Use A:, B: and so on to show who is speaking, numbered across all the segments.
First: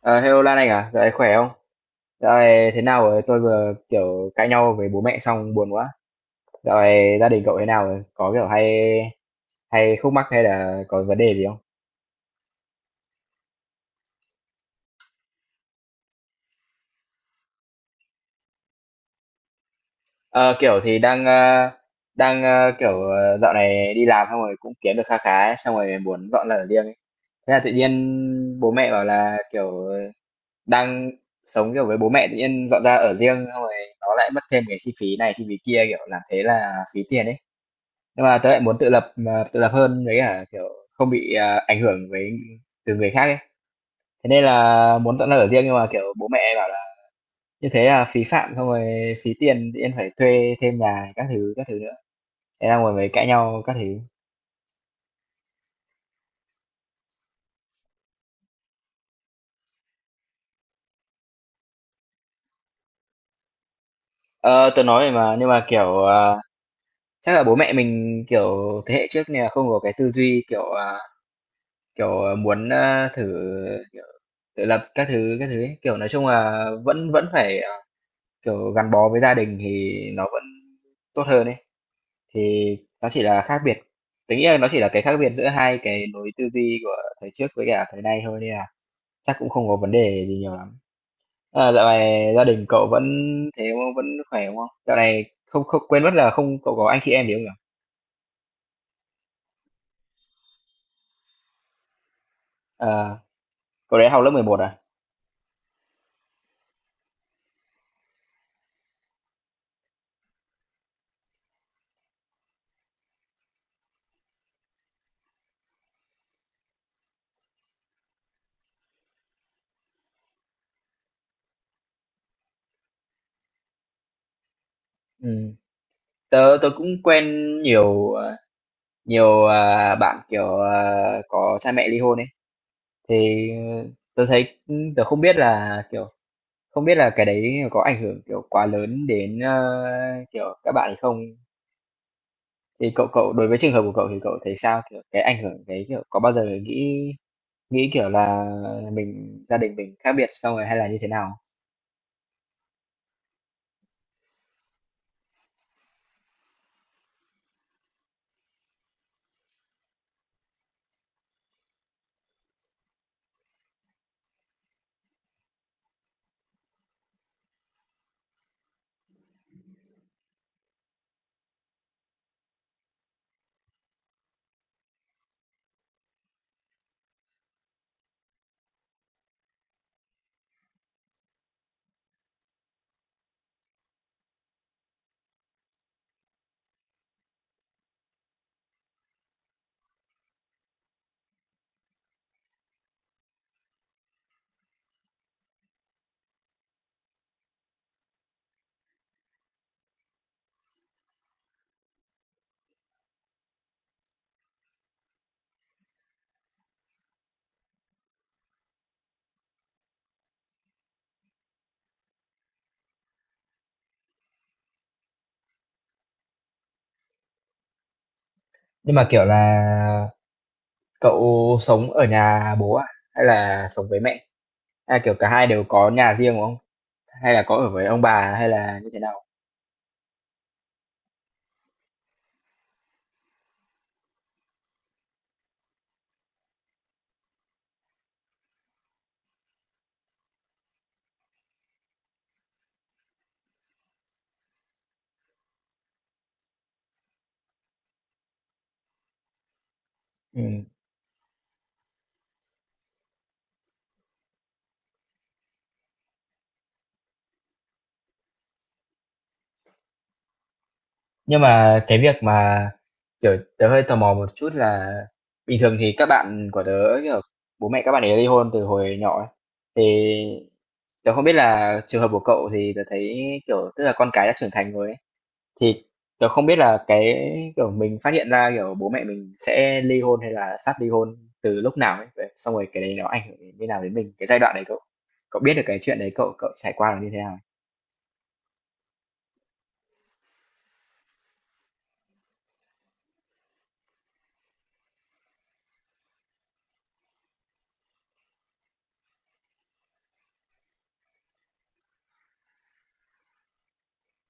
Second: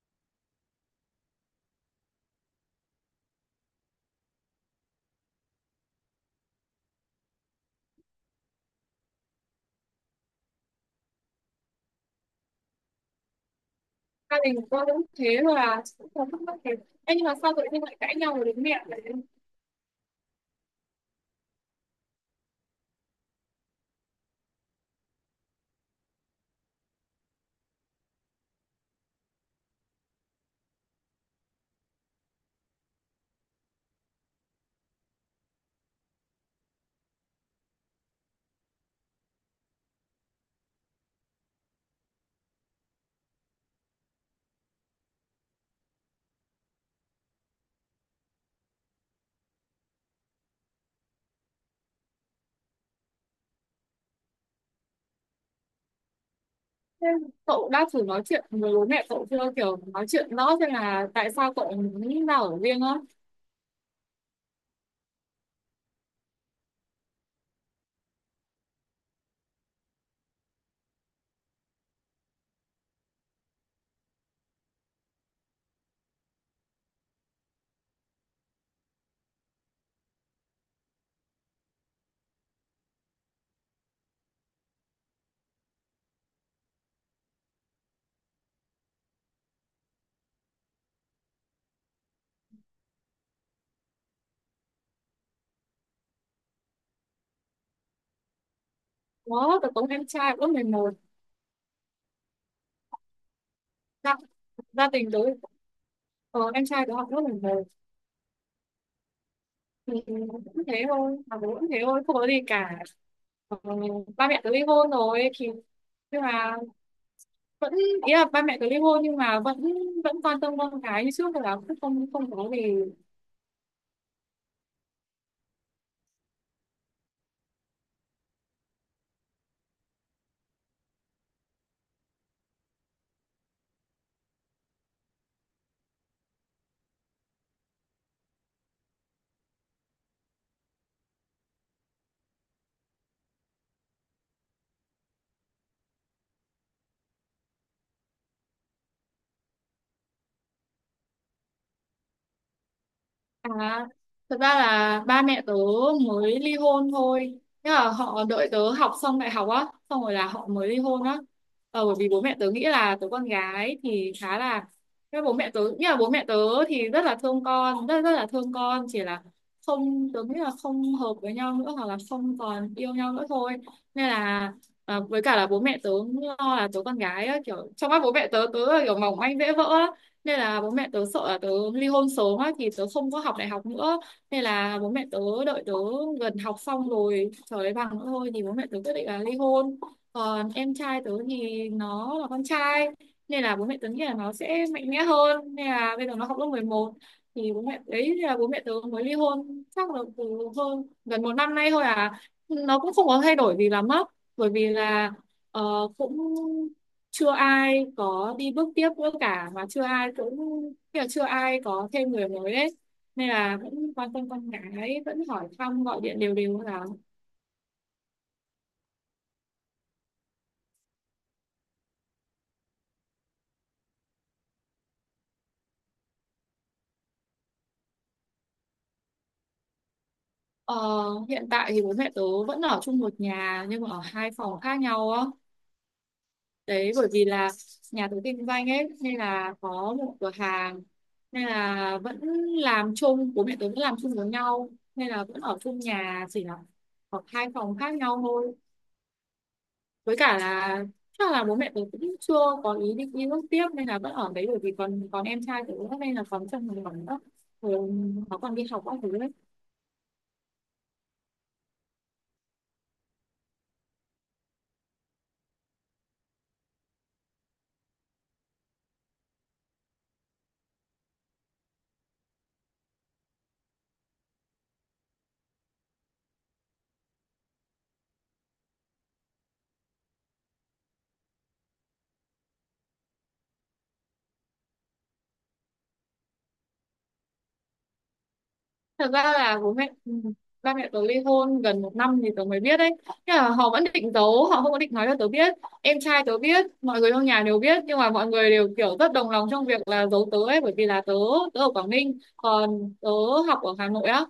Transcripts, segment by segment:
A: Ờ, Hello Lan Anh à, dạo này khỏe không? Dạo này thế nào rồi? Tôi vừa kiểu cãi nhau với bố mẹ xong buồn quá. Dạo này gia đình cậu thế nào rồi? Có kiểu hay hay khúc mắc hay là có vấn đề gì không?
B: Gia đình của tôi cũng thế thôi à, cũng không thắc mắc thế. Ê, nhưng mà sao tự nhiên lại cãi nhau với bố mẹ vậy?
A: Ờ, kiểu thì đang kiểu dạo này đi làm xong rồi cũng kiếm được kha khá ấy, xong rồi muốn dọn ra ở riêng ấy. Thế là tự nhiên bố mẹ bảo là kiểu đang sống kiểu với bố mẹ tự nhiên dọn ra ở riêng, xong rồi nó lại mất thêm cái chi phí này chi phí kia, kiểu làm thế là phí tiền ấy. Nhưng mà tớ lại muốn tự lập, mà tự lập hơn, với cả kiểu không bị ảnh hưởng với từ người khác ấy. Thế nên là muốn dọn ra ở riêng, nhưng mà kiểu bố mẹ bảo là như thế là phí phạm, xong rồi phí tiền tự nhiên phải thuê thêm nhà các thứ nữa. Thế là ngồi mới cãi nhau các thứ.
B: Thế cậu đã thử nói chuyện với bố mẹ cậu chưa, kiểu nói chuyện rõ xem là tại sao cậu muốn ra ở riêng á?
A: Ờ tớ nói rồi mà, nhưng mà kiểu chắc là bố mẹ mình kiểu thế hệ trước nên là không có cái tư duy kiểu, muốn thử kiểu tự lập các thứ ấy. Kiểu nói chung là vẫn vẫn phải kiểu gắn bó với gia đình thì nó vẫn tốt hơn ấy, thì nó chỉ là khác biệt tính nghĩ là nó chỉ là cái khác biệt giữa hai cái lối tư duy của thời trước với cả thời nay thôi nên là chắc cũng không có vấn đề gì nhiều lắm. À, dạo này gia đình cậu vẫn thế không? Vẫn khỏe đúng không? Dạo này không không quên mất là, không cậu có anh chị em gì không nhỉ?
B: Đó, tớ có em trai lớp 11.
A: À, cậu đấy
B: gia,
A: học lớp 11 à?
B: Gia đình tớ, ờ, em trai tớ học lớp 11 thì cũng thế thôi, mà bố cũng thế thôi, không có gì cả. ờ, Ba mẹ tớ ly hôn rồi thì nhưng mà vẫn, ý là ba mẹ tớ ly hôn nhưng mà vẫn, vẫn quan tâm con cái như trước, là cũng không không có gì.
A: Ừ. Tớ tớ cũng quen nhiều ờ, nhiều bạn kiểu có cha mẹ ly hôn ấy. Thì tớ thấy, tớ không biết là cái đấy có ảnh hưởng, kiểu, quá lớn đến, kiểu, các bạn ấy không? Thì cậu cậu đối với trường hợp của cậu thì cậu thấy sao? Kiểu, cái ảnh hưởng đấy, kiểu, có bao giờ nghĩ nghĩ, kiểu là, gia đình mình khác biệt xong rồi hay là như thế nào?
B: À, thật ra là ba mẹ tớ mới ly hôn thôi. Thế là họ đợi tớ học xong đại học á, xong rồi là họ mới ly hôn á. Ờ, bởi vì bố mẹ tớ nghĩ là tớ con gái thì khá là... Thế bố mẹ tớ, nghĩa là bố mẹ tớ thì rất là thương con, rất rất là thương con, chỉ là không, tớ nghĩ là không hợp với nhau nữa hoặc là không còn yêu nhau nữa thôi. Nên là à, với cả là bố mẹ tớ lo là tớ con gái á, kiểu trong mắt bố mẹ tớ, tớ là kiểu mỏng manh dễ vỡ, nên là bố mẹ tớ sợ là tớ ly hôn sớm á thì tớ không có học đại học nữa, nên là bố mẹ tớ đợi tớ gần học xong rồi trở lấy bằng nữa thôi thì bố mẹ tớ quyết định là ly hôn. Còn em trai tớ thì nó là con trai, nên là bố mẹ tớ nghĩ là nó sẽ mạnh mẽ hơn, nên là bây giờ nó học lớp mười một. Thì bố mẹ đấy, là bố mẹ tớ mới ly hôn chắc là từ hơn gần một năm nay thôi à. Nó cũng không có thay đổi gì lắm á, bởi vì là ờ, cũng chưa ai có đi bước tiếp nữa cả, và chưa ai cũng kiểu chưa ai có thêm người mới đấy, nên là vẫn quan tâm con gái, vẫn hỏi thăm gọi điện đều đều là.
A: Nhưng mà, kiểu là, cậu sống ở nhà bố à? Hay là sống với mẹ? Hay là, kiểu, cả hai đều có nhà riêng, đúng không? Hay là có ở với ông bà hay là như thế nào?
B: Ờ, hiện tại thì bố mẹ tớ vẫn ở chung một nhà nhưng mà ở hai phòng khác nhau á. Đấy, bởi vì là nhà tớ kinh doanh ấy nên là có một cửa hàng, nên là vẫn làm chung, bố mẹ tớ vẫn làm chung với nhau, nên là vẫn ở chung nhà, chỉ là ở hai phòng khác nhau thôi. Với cả là chắc là bố mẹ tớ cũng chưa có ý định đi nước tiếp, nên là vẫn ở đấy, bởi vì còn còn em trai tớ nữa nên là còn trong một khoảng nữa, rồi nó còn đi học các thứ đấy.
A: Nhưng mà cái việc mà, kiểu, tớ hơi tò mò một chút là bình thường thì các bạn của tớ, kiểu, bố mẹ các bạn ấy ly hôn từ hồi nhỏ ấy, thì tớ không biết là trường hợp của cậu thì tớ thấy, kiểu, tức là con cái đã trưởng thành rồi ấy, thì tớ không biết là cái, kiểu, mình phát hiện ra, kiểu, bố mẹ mình sẽ ly hôn hay là sắp ly hôn từ lúc nào ấy, vậy xong rồi cái đấy nó ảnh hưởng như nào đến mình, cái giai đoạn đấy cậu cậu biết được cái chuyện đấy cậu cậu trải qua là như thế nào?
B: Thật ra là bố mẹ ba mẹ tớ ly hôn gần một năm thì tớ mới biết đấy. Nhưng mà họ vẫn định giấu, họ không có định nói cho tớ biết. Em trai tớ biết, mọi người trong nhà đều biết, nhưng mà mọi người đều kiểu rất đồng lòng trong việc là giấu tớ ấy, bởi vì là tớ tớ ở Quảng Ninh, còn tớ học ở Hà Nội á.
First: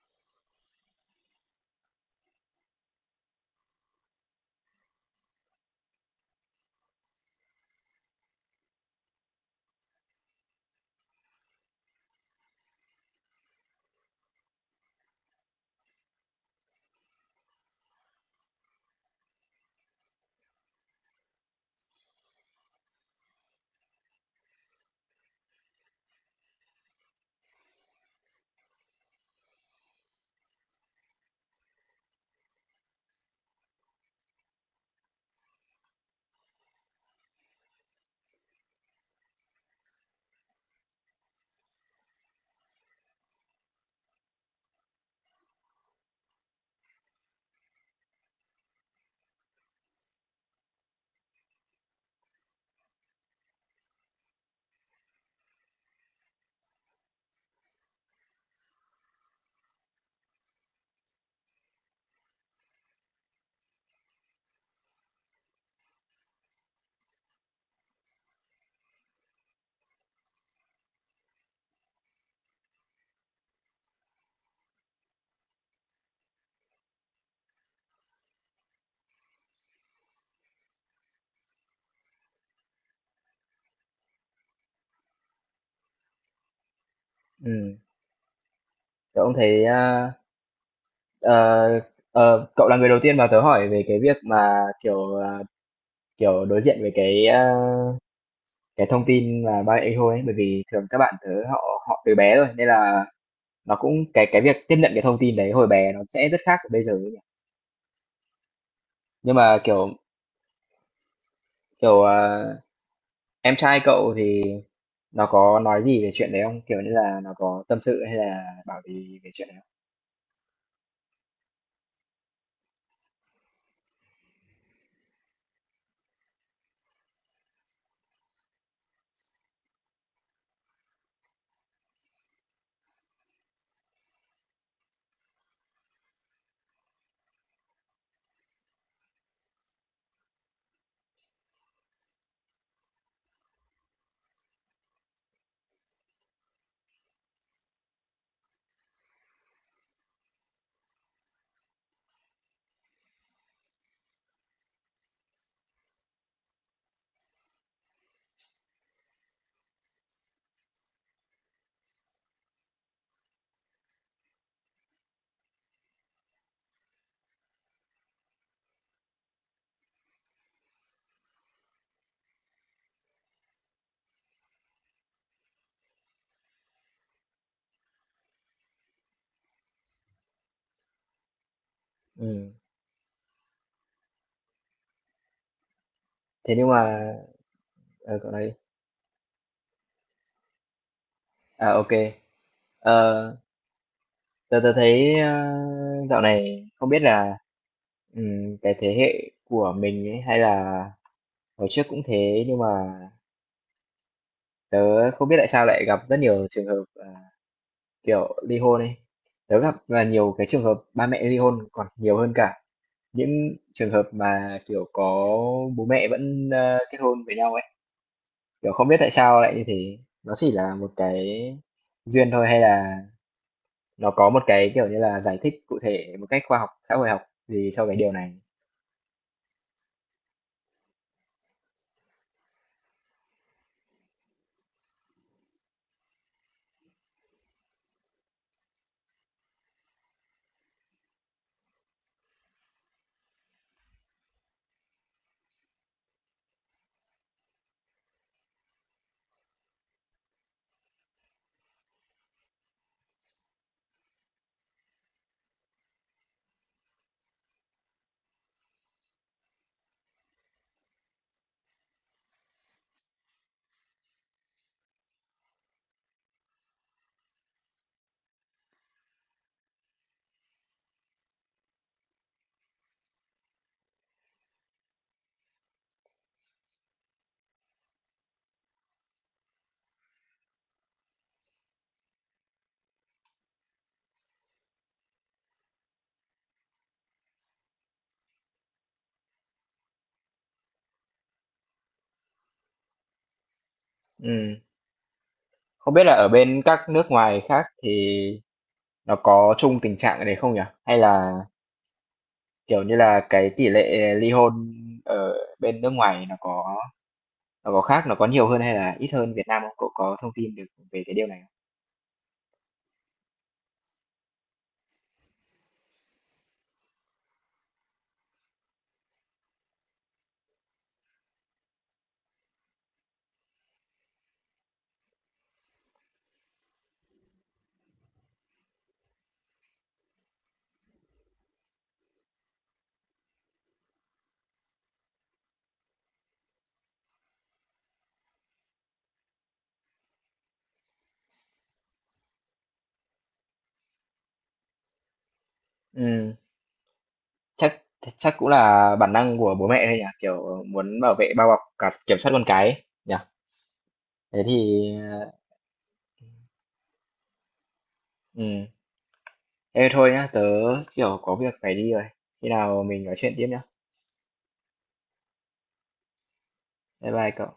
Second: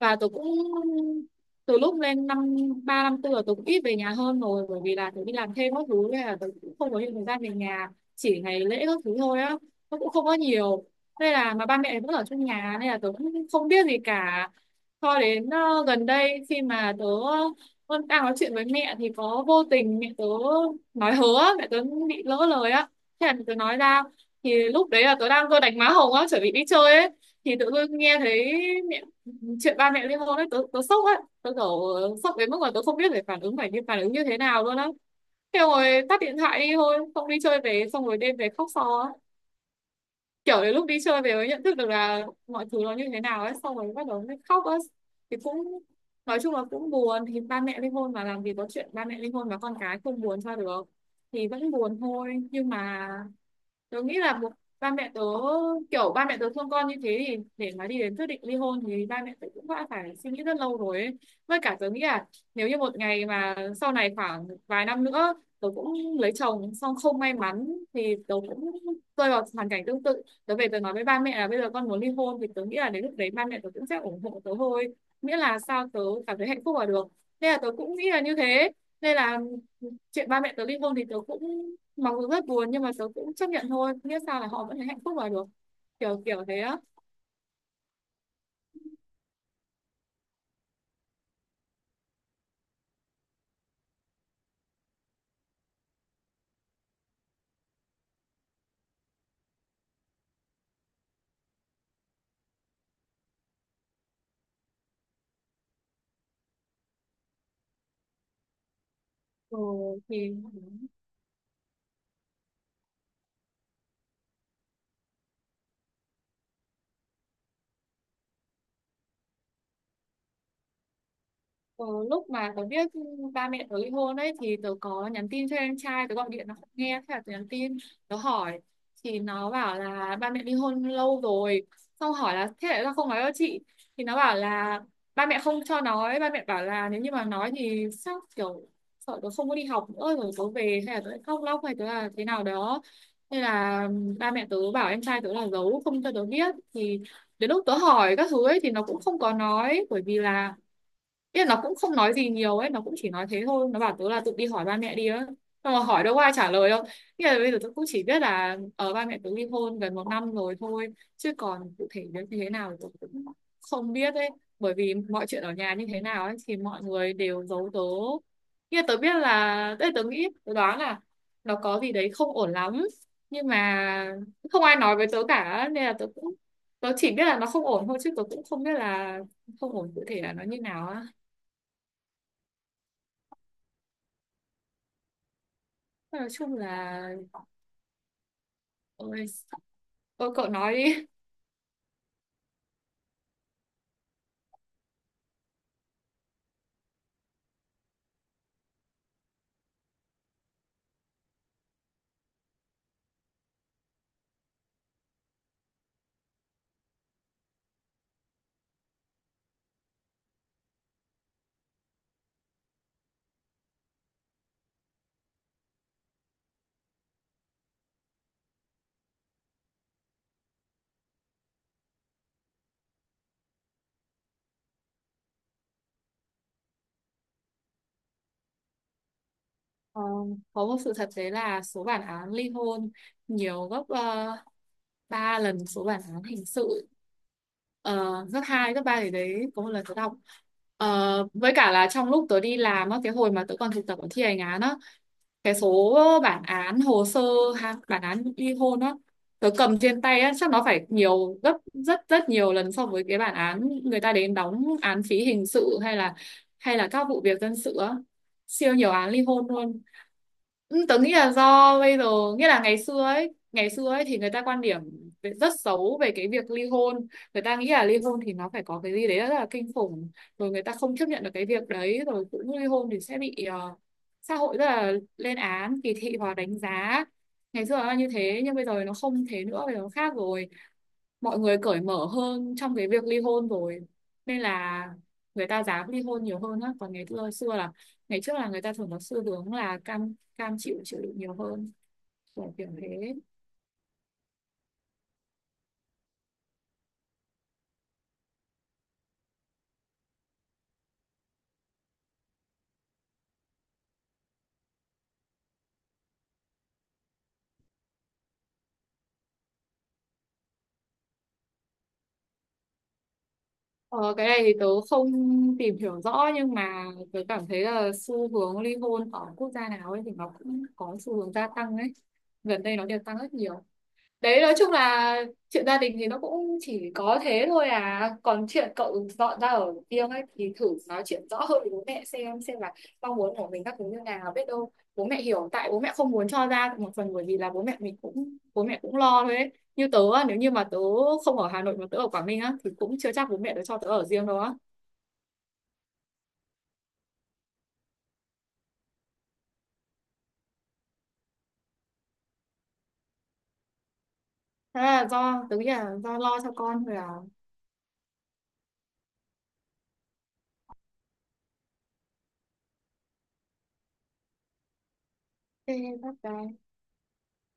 B: Và tôi cũng từ lúc lên năm ba năm tư là tôi cũng ít về nhà hơn rồi, bởi vì là tôi đi làm thêm các thứ nên là tôi cũng không có nhiều thời gian về nhà, chỉ ngày lễ các thứ thôi á, nó cũng không có nhiều. Nên là mà ba mẹ vẫn ở trong nhà nên là tôi cũng không biết gì cả, cho đến gần đây khi mà tớ vẫn đang nói chuyện với mẹ thì có vô tình mẹ tớ nói hớ á, mẹ tớ bị lỡ lời á, thế là mẹ tớ nói ra. Thì lúc đấy là tớ đang vừa đánh má hồng á, chuẩn bị đi chơi ấy, thì tự dưng nghe thấy chuyện ba mẹ ly hôn ấy, tớ sốc ấy. Tớ kiểu sốc đến mức mà tớ không biết phải phản ứng như thế nào luôn á. Thế rồi tắt điện thoại đi thôi, không đi chơi về, xong rồi đêm về khóc so á. Kiểu đến lúc đi chơi về mới nhận thức được là mọi thứ nó như thế nào ấy, xong rồi bắt đầu mới khóc á. Thì cũng nói chung là cũng buồn, thì ba mẹ ly hôn mà làm gì có chuyện ba mẹ ly hôn và con cái không buồn cho được. Thì vẫn buồn thôi, nhưng mà tớ nghĩ là một ba mẹ tớ, kiểu ba mẹ tớ thương con như thế, thì để mà đi đến quyết định ly hôn thì ba mẹ tớ cũng đã phải suy nghĩ rất lâu rồi ấy. Với cả tớ nghĩ là nếu như một ngày mà sau này khoảng vài năm nữa tớ cũng lấy chồng xong không may mắn, thì tớ cũng rơi vào hoàn cảnh tương tự, tớ về tớ nói với ba mẹ là bây giờ con muốn ly hôn, thì tớ nghĩ là đến lúc đấy ba mẹ tớ cũng sẽ ủng hộ tớ thôi, miễn là sao tớ cảm thấy hạnh phúc là được. Nên là tớ cũng nghĩ là như thế, nên là chuyện ba mẹ tớ ly hôn thì tớ cũng mặc dù rất buồn, nhưng mà tớ cũng chấp nhận thôi, biết sao, là họ vẫn thấy hạnh phúc là được, kiểu kiểu thế á.
A: Ừm, Tớ cũng thấy, ờ, Ờ, cậu là người đầu tiên mà tớ hỏi về cái việc mà kiểu kiểu đối diện với cái thông tin là ba mẹ thôi ấy, bởi vì thường các bạn tớ họ họ từ bé rồi nên là nó cũng cái việc tiếp nhận cái thông tin đấy hồi bé nó sẽ rất khác với bây giờ ấy nhỉ. Nhưng mà
B: Ừ,
A: kiểu
B: thì
A: kiểu à, em trai cậu thì nó có nói gì về chuyện đấy không? Kiểu như là nó có tâm sự hay là bảo gì về chuyện đấy không?
B: Ờ, lúc mà tớ biết ba mẹ tớ ly hôn ấy thì tớ có nhắn tin cho em trai tớ, gọi điện nó không nghe, thế là tớ nhắn tin, tớ hỏi. Thì nó bảo là ba mẹ ly hôn lâu rồi. Xong hỏi là thế tại sao không nói với chị, thì nó bảo là ba mẹ không cho nói, ba mẹ bảo là nếu như mà nói thì sao, kiểu sợ tớ không có đi học nữa rồi tớ về, hay là tớ lại khóc lóc, hay tớ là thế nào đó. Nên là ba mẹ tớ bảo em trai tớ là giấu không cho tớ biết. Thì đến lúc tớ hỏi các thứ ấy thì nó cũng không có nói, bởi vì là ý là nó cũng không nói gì nhiều ấy, nó cũng chỉ nói thế thôi, nó bảo tớ là tự đi hỏi ba mẹ đi á, xong rồi hỏi đâu có ai trả lời đâu. Ý là bây giờ tớ cũng chỉ biết là ở ba mẹ tớ ly hôn gần một năm rồi thôi, chứ còn cụ thể đến như thế nào thì tớ cũng không biết ấy, bởi vì mọi chuyện ở nhà như thế nào ấy thì mọi người đều giấu tớ. Ý là tớ biết là tớ nghĩ tớ đoán là nó có gì đấy không ổn lắm, nhưng mà không ai nói với tớ cả, nên là tớ cũng tớ chỉ biết là nó không ổn thôi, chứ tớ cũng không biết là không ổn cụ thể là nó như nào á.
A: Ừ.
B: Nói
A: Thế
B: chung
A: nhưng
B: là
A: mà cậu nói đi.
B: ôi, ôi cậu nói đi.
A: À, ok. Ờ, tớ tớ thấy dạo này không biết là cái thế hệ của mình ấy, hay là hồi trước cũng thế nhưng mà tớ không biết tại sao lại gặp rất nhiều trường hợp kiểu ly hôn ấy. Tớ gặp là nhiều cái trường hợp ba mẹ ly hôn còn nhiều hơn cả những trường hợp mà kiểu có bố mẹ vẫn kết hôn với nhau ấy. Kiểu không biết tại sao lại như thế. Nó chỉ là một cái duyên thôi hay là nó có một cái kiểu như là giải thích cụ thể một cách khoa học, xã hội học gì cho cái điều này.
B: Ờ, có một sự thật đấy là số bản án ly hôn nhiều gấp 3 lần số bản án hình sự, uh, gấp 2, gấp 3. Thì đấy có một lần tớ đọc. Ờ, với cả là trong lúc tớ đi làm á, cái hồi mà tớ còn thực tập ở thi hành án á, cái số bản án hồ sơ, ha, bản án ly hôn á tớ cầm trên tay á, chắc nó phải nhiều gấp rất rất nhiều lần so với cái bản án người ta đến đóng án phí hình sự, hay là các vụ việc dân sự á, siêu nhiều án ly hôn luôn. Ừ, tớ nghĩ là do bây giờ, nghĩa là ngày xưa ấy thì người ta quan điểm rất xấu về cái việc ly hôn. Người ta nghĩ là ly hôn thì nó phải có cái gì đấy rất là kinh khủng, rồi người ta không chấp nhận được cái việc đấy, rồi cũng ly hôn thì sẽ bị xã hội rất là lên án, kỳ thị và đánh giá. Ngày xưa là như thế, nhưng bây giờ nó không thế nữa, bây giờ nó khác rồi, mọi người cởi mở hơn trong cái việc ly hôn rồi, nên là người ta dám ly hôn nhiều hơn á. Còn ngày xưa xưa là ngày trước là người ta thường có xu hướng là cam cam chịu chịu đựng nhiều hơn, kiểu kiểu thế.
A: Ừm, Không biết là ở bên các nước ngoài khác thì nó có chung tình trạng cái đấy không nhỉ? Hay là, kiểu như là, cái tỷ lệ ly hôn ở bên nước ngoài nó có khác, nó có nhiều hơn hay là ít hơn Việt Nam không? Cậu có thông tin được về cái điều này không?
B: Ờ, cái này thì tớ không tìm hiểu rõ, nhưng mà tớ cảm thấy là xu hướng ly hôn ở quốc gia nào ấy thì nó cũng có xu hướng gia tăng ấy, gần đây nó đều tăng rất nhiều. Đấy, nói chung là chuyện gia đình thì nó cũng chỉ có thế thôi à. Còn chuyện cậu dọn ra ở riêng ấy thì thử nói chuyện rõ hơn với bố mẹ xem là mong muốn của mình các thứ như nào, biết đâu bố mẹ hiểu. Tại bố mẹ không muốn cho ra một phần bởi vì là bố mẹ mình cũng bố mẹ cũng lo thôi ấy, như tớ á, nếu như mà tớ không ở Hà Nội mà tớ ở Quảng Ninh á thì cũng chưa chắc bố mẹ tớ cho tớ ở riêng đâu á.
A: Ừ, chắc chắc cũng là bản năng của bố mẹ thôi nhỉ? Kiểu muốn bảo vệ, bao bọc, cả kiểm soát con cái ấy, nhỉ? Thế thì,
B: Thế là do tớ nghĩ là do lo cho con rồi à.
A: ừ, ê thôi nhá, tớ, kiểu, có việc phải đi rồi. Khi nào mình nói chuyện tiếp nhá.
B: Thế bye bye.
A: Bye bye cậu.